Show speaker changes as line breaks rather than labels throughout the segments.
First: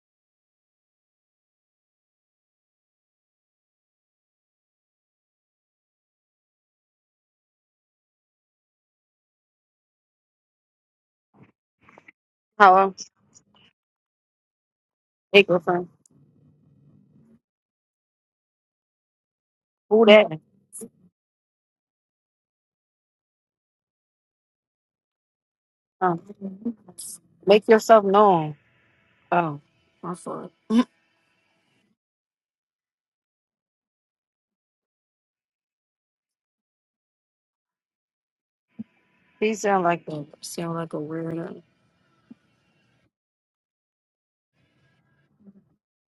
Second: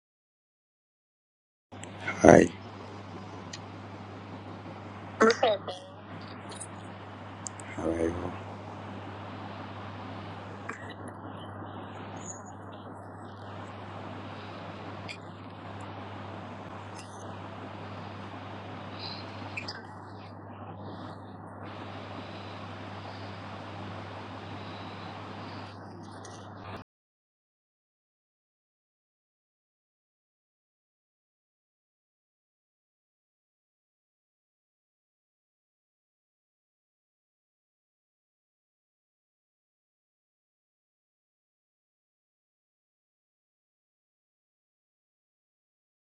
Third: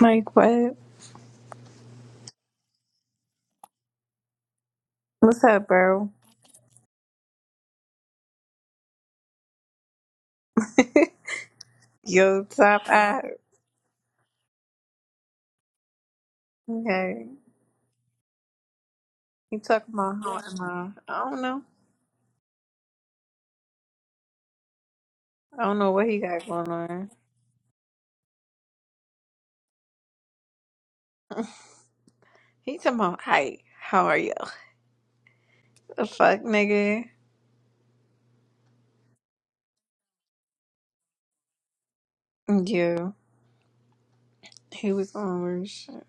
Like what?
Hi.
What's up, bro?
Hello.
Yo, top
Hello,
out.
hey girlfriend.
Okay. He talking
Who
about
that?
how am I? I don't know. I don't know what he
Oh.
got going on.
Make yourself known. Oh, my fault.
He talking about hi, how are you? The fuck nigga.
He sound like a sound like a weirdo.
Yeah. He was on weird shit.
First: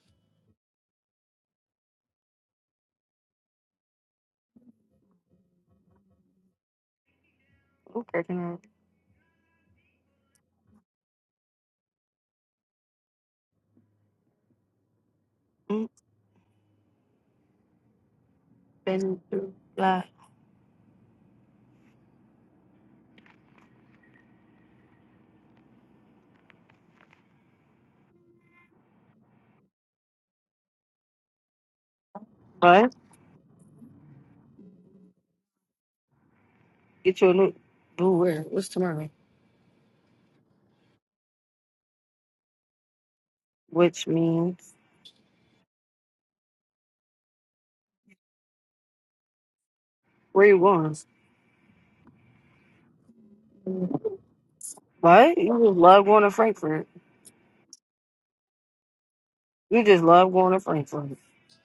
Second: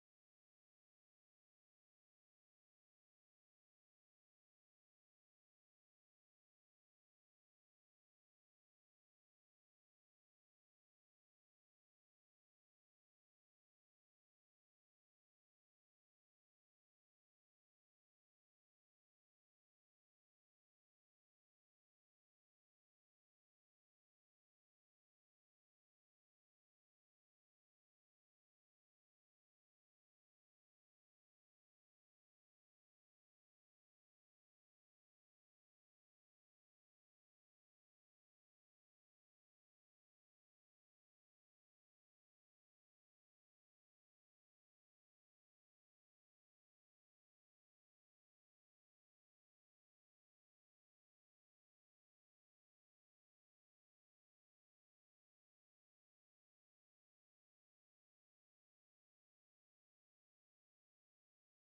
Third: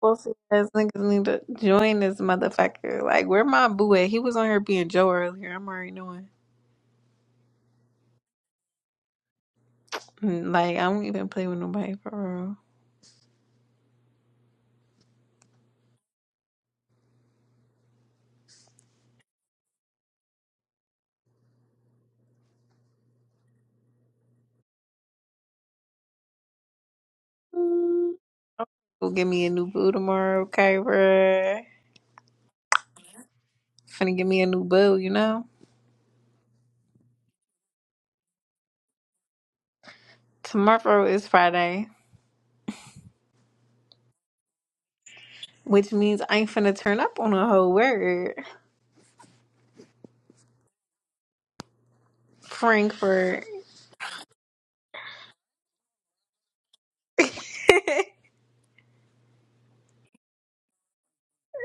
Both of us niggas need to join this motherfucker. Like where my boo at? He was on here being Joe earlier. I'm already knowing.
Okay, then.
Mm, Like I don't even play with nobody for real.
Mm, Been through a lot.
Mm. Go get me a new boo tomorrow, okay, bruh?
What?
Finna get me a new boo, you know?
Get you a new blue where? What's tomorrow?
Tomorrow is Friday,
Which means
which means I'm finna turn up on a whole word.
where you going?
Frankfurt.
What? You just love going to Frankfurt. You just love going to Frankfurt.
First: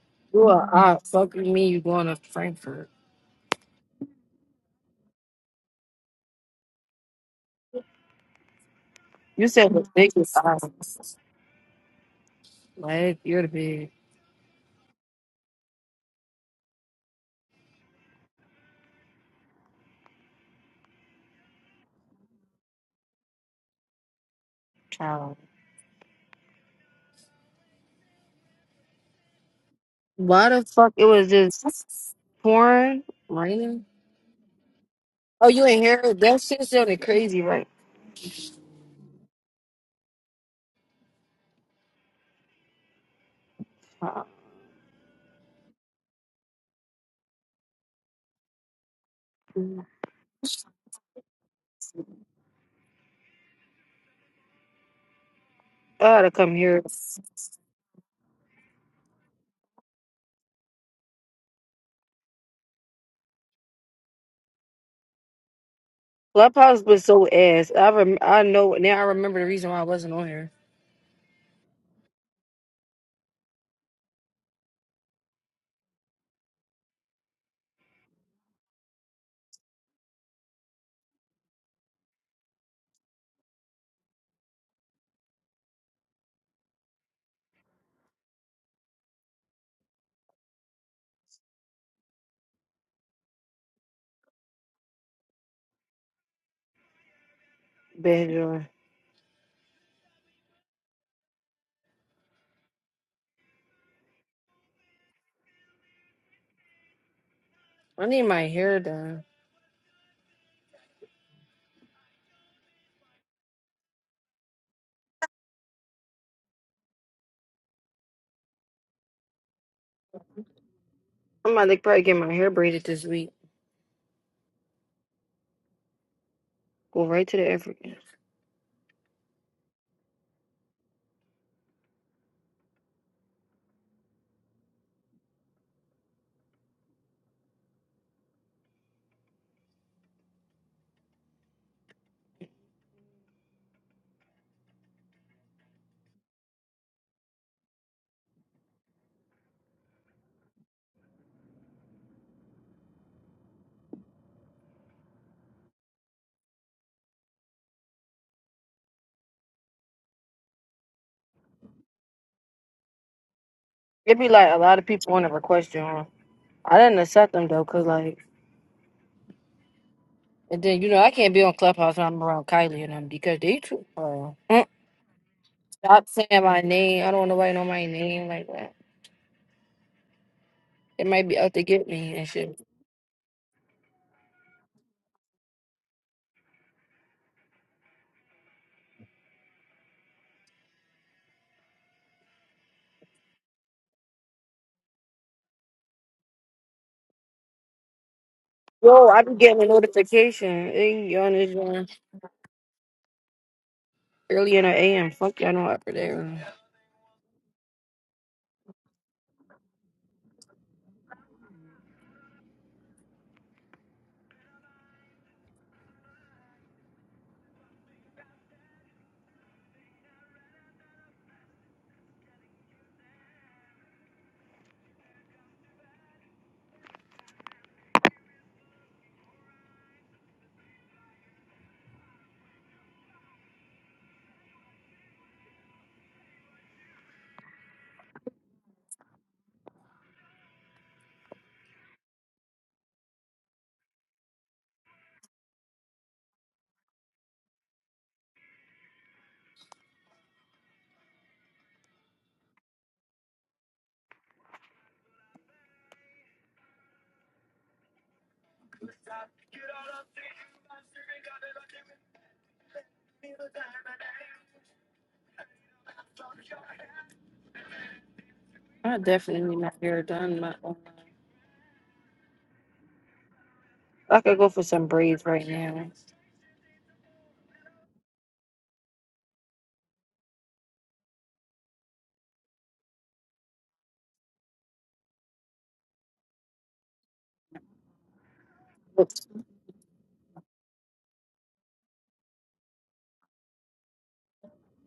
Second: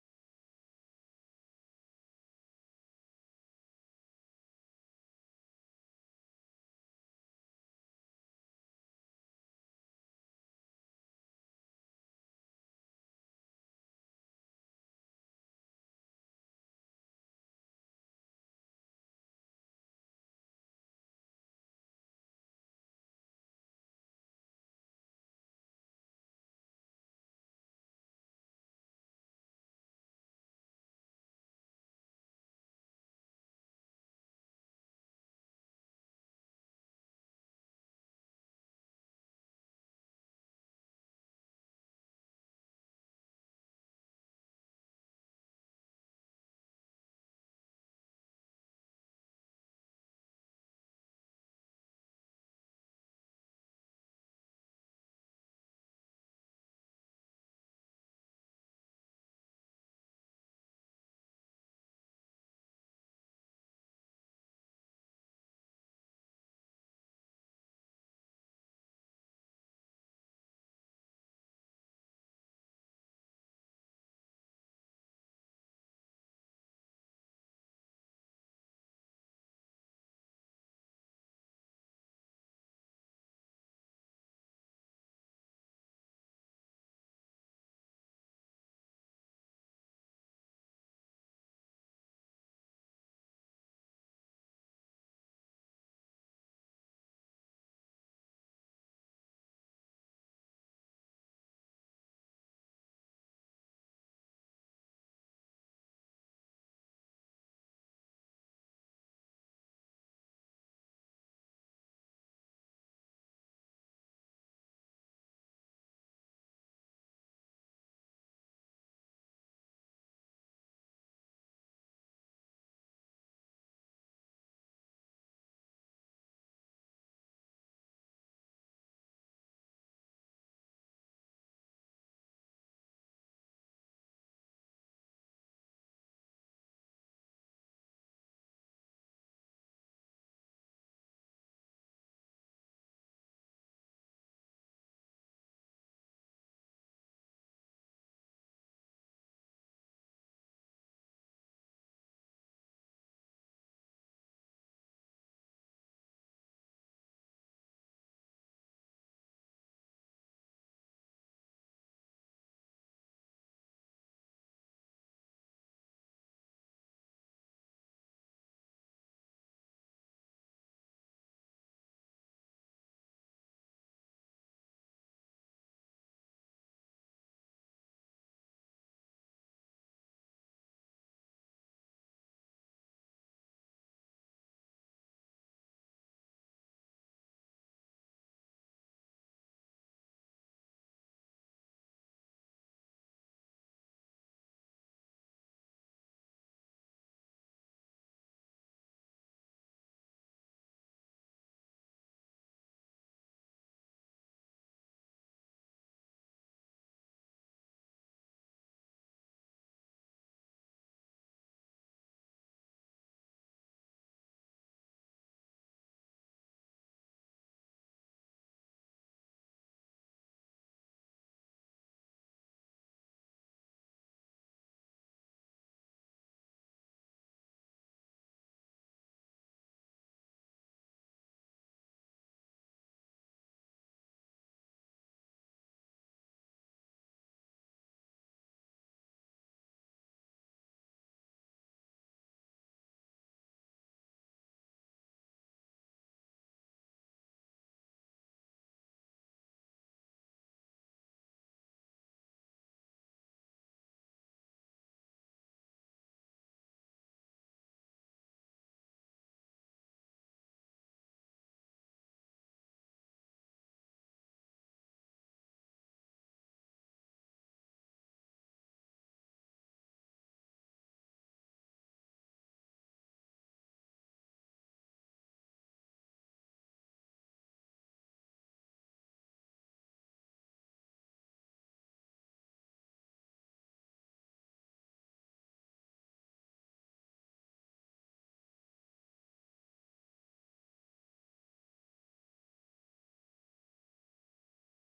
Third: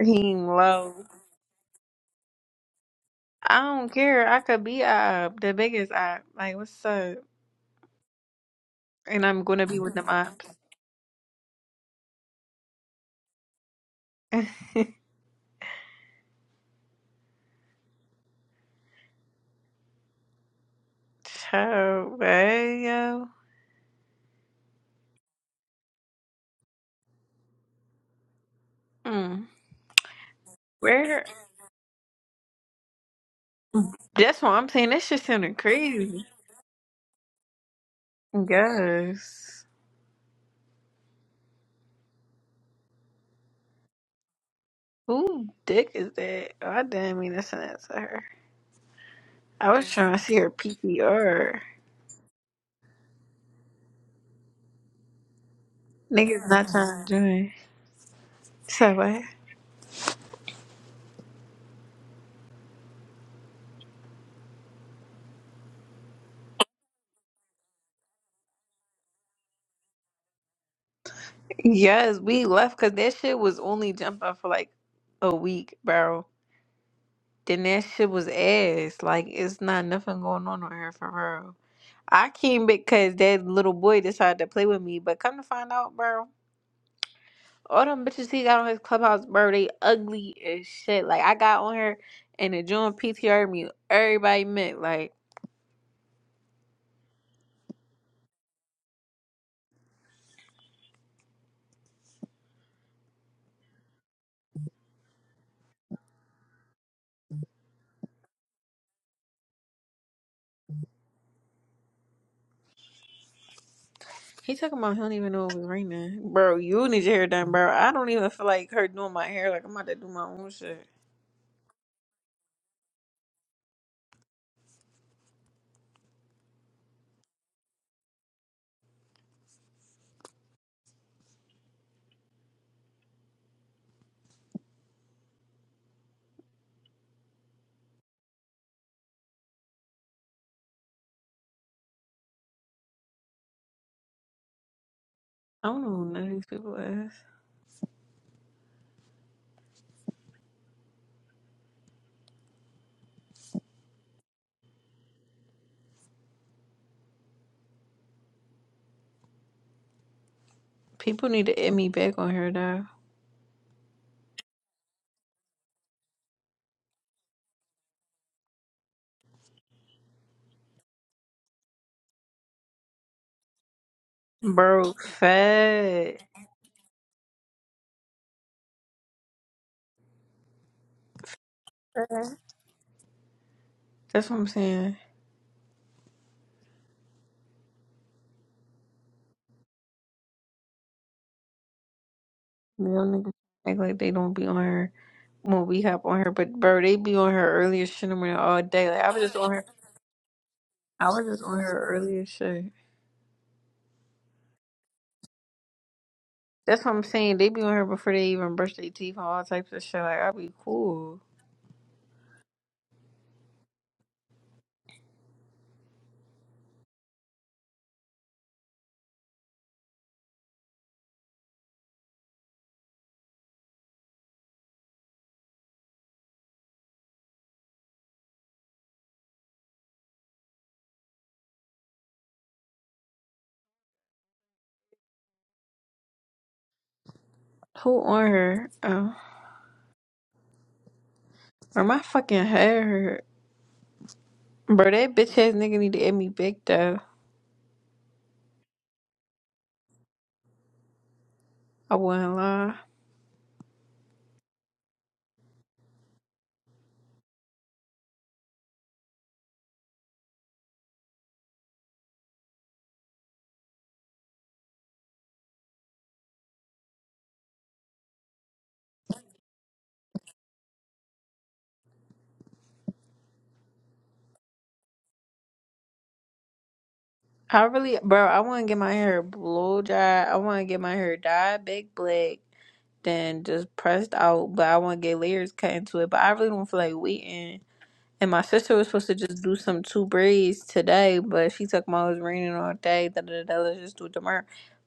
Team
You are
low.
odd. Fuck you mean you going to Frankfurt.
I don't care. I could be up, the biggest up. Like, what's up? And I'm
You
gonna
said
be
the
with them
biggest
ops.
odd. Like you're the big
Child, hey, yo.
child.
Mm.
Why the fuck it
Where?
was just pouring, raining?
That's what I'm saying. That shit
Oh,
sounded
you ain't hear it?
crazy.
That shit sounded crazy, right?
Yes.
Uh,
Who dick is that? Oh, I didn't mean to send that to her. I
I
was trying to see her PPR.
had to
Niggas
come
not
here.
trying to join. So what?
Clubhouse was so ass. I rem- I know now. I remember the reason why I wasn't on here.
Yes, we left because that shit was only jumping for like a week, bro. Then that shit was ass. Like it's not nothing going on on here for real. I came because that little boy decided to play with me, but come to find out, bro, all them bitches he got on his clubhouse, bro, they ugly as shit. Like I got on here and the joint PTR me, everybody met like.
Bad joy. I need my hair done.
He talking about he don't even know it was raining. Bro, you need your hair done, bro. I don't even feel like her doing my hair. Like, I'm about to do my own shit.
I'm about to probably get my hair braided this week. Go right to the African.
I don't know who none of these people is. People need to add me back on hair dye,
It'd be like a lot of people want to request you on. I didn't accept them though, cause like, and then you know I can't be on Clubhouse when I'm around Kylie and them because they too. uh,
Bro,
Stop
fat.
saying my name. I don't want nobody know my name like that. It might be out to get me and shit.
That's what I'm saying. Real niggas act like they don't be on her when we hop on her, but bro, they be on her earlier shit in the morning all day. Like
Yo,
I was
I
just
be
on
getting
her,
a notification. Hey,
I was
y'all
just
is
on her
on
earlier shit.
early in the AM. Fuck y'all know after there.
That's what I'm saying. They be on her before they even brush their teeth and all types of shit. Like I be cool. Who on her? Oh. Bro, my fucking head hurt. Bro, that bitch ass nigga need to get me big though. I wouldn't lie.
I definitely not here done. My I could go for some braids right now.
I really, bro, I want to get my hair blow dry. I want to get my hair dyed big black, then just pressed out. But I want to get layers cut into it. But I really don't feel like waiting. And my sister was supposed
But,
to just do some two braids today, but she took my was raining all day. Da da da. da, Let's just do it tomorrow.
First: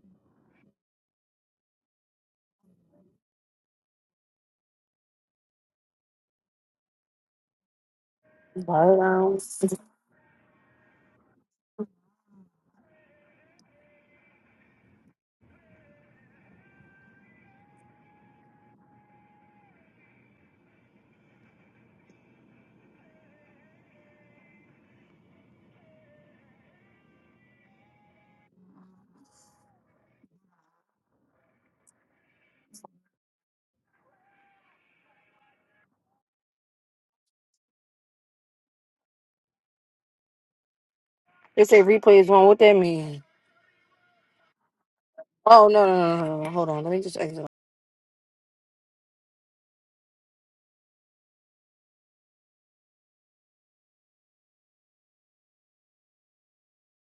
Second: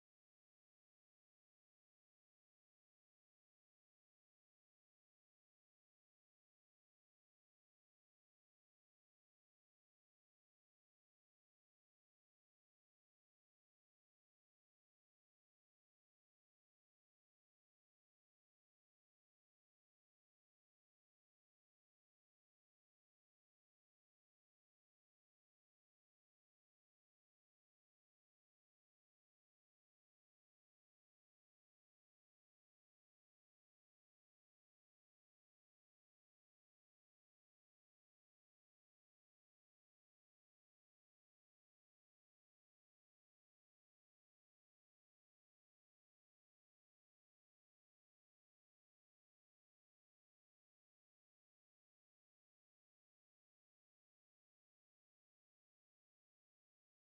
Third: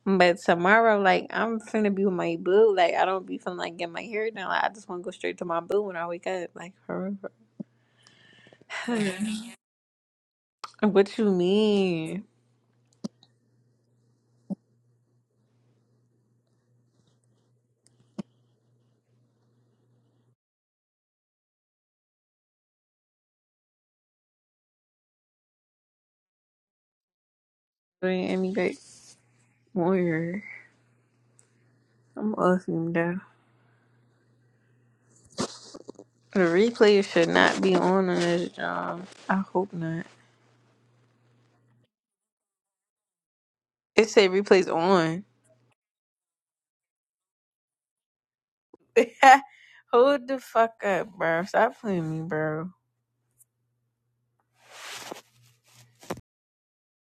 But tomorrow, like I'm finna be with my boo. Like I don't be feeling like getting my hair done. Like I just want to go straight to my boo when I wake up. Like for real. Hey,
um,
What you mean? You ain't emulate warrior. I'm off him though. The replay should not be on on this job. I hope not.
They say replay is on. What that mean?
It say replays on.
Oh no no no no! no. Hold on. Let me just exit.
Hold the fuck up, bro. Stop playing me, bro.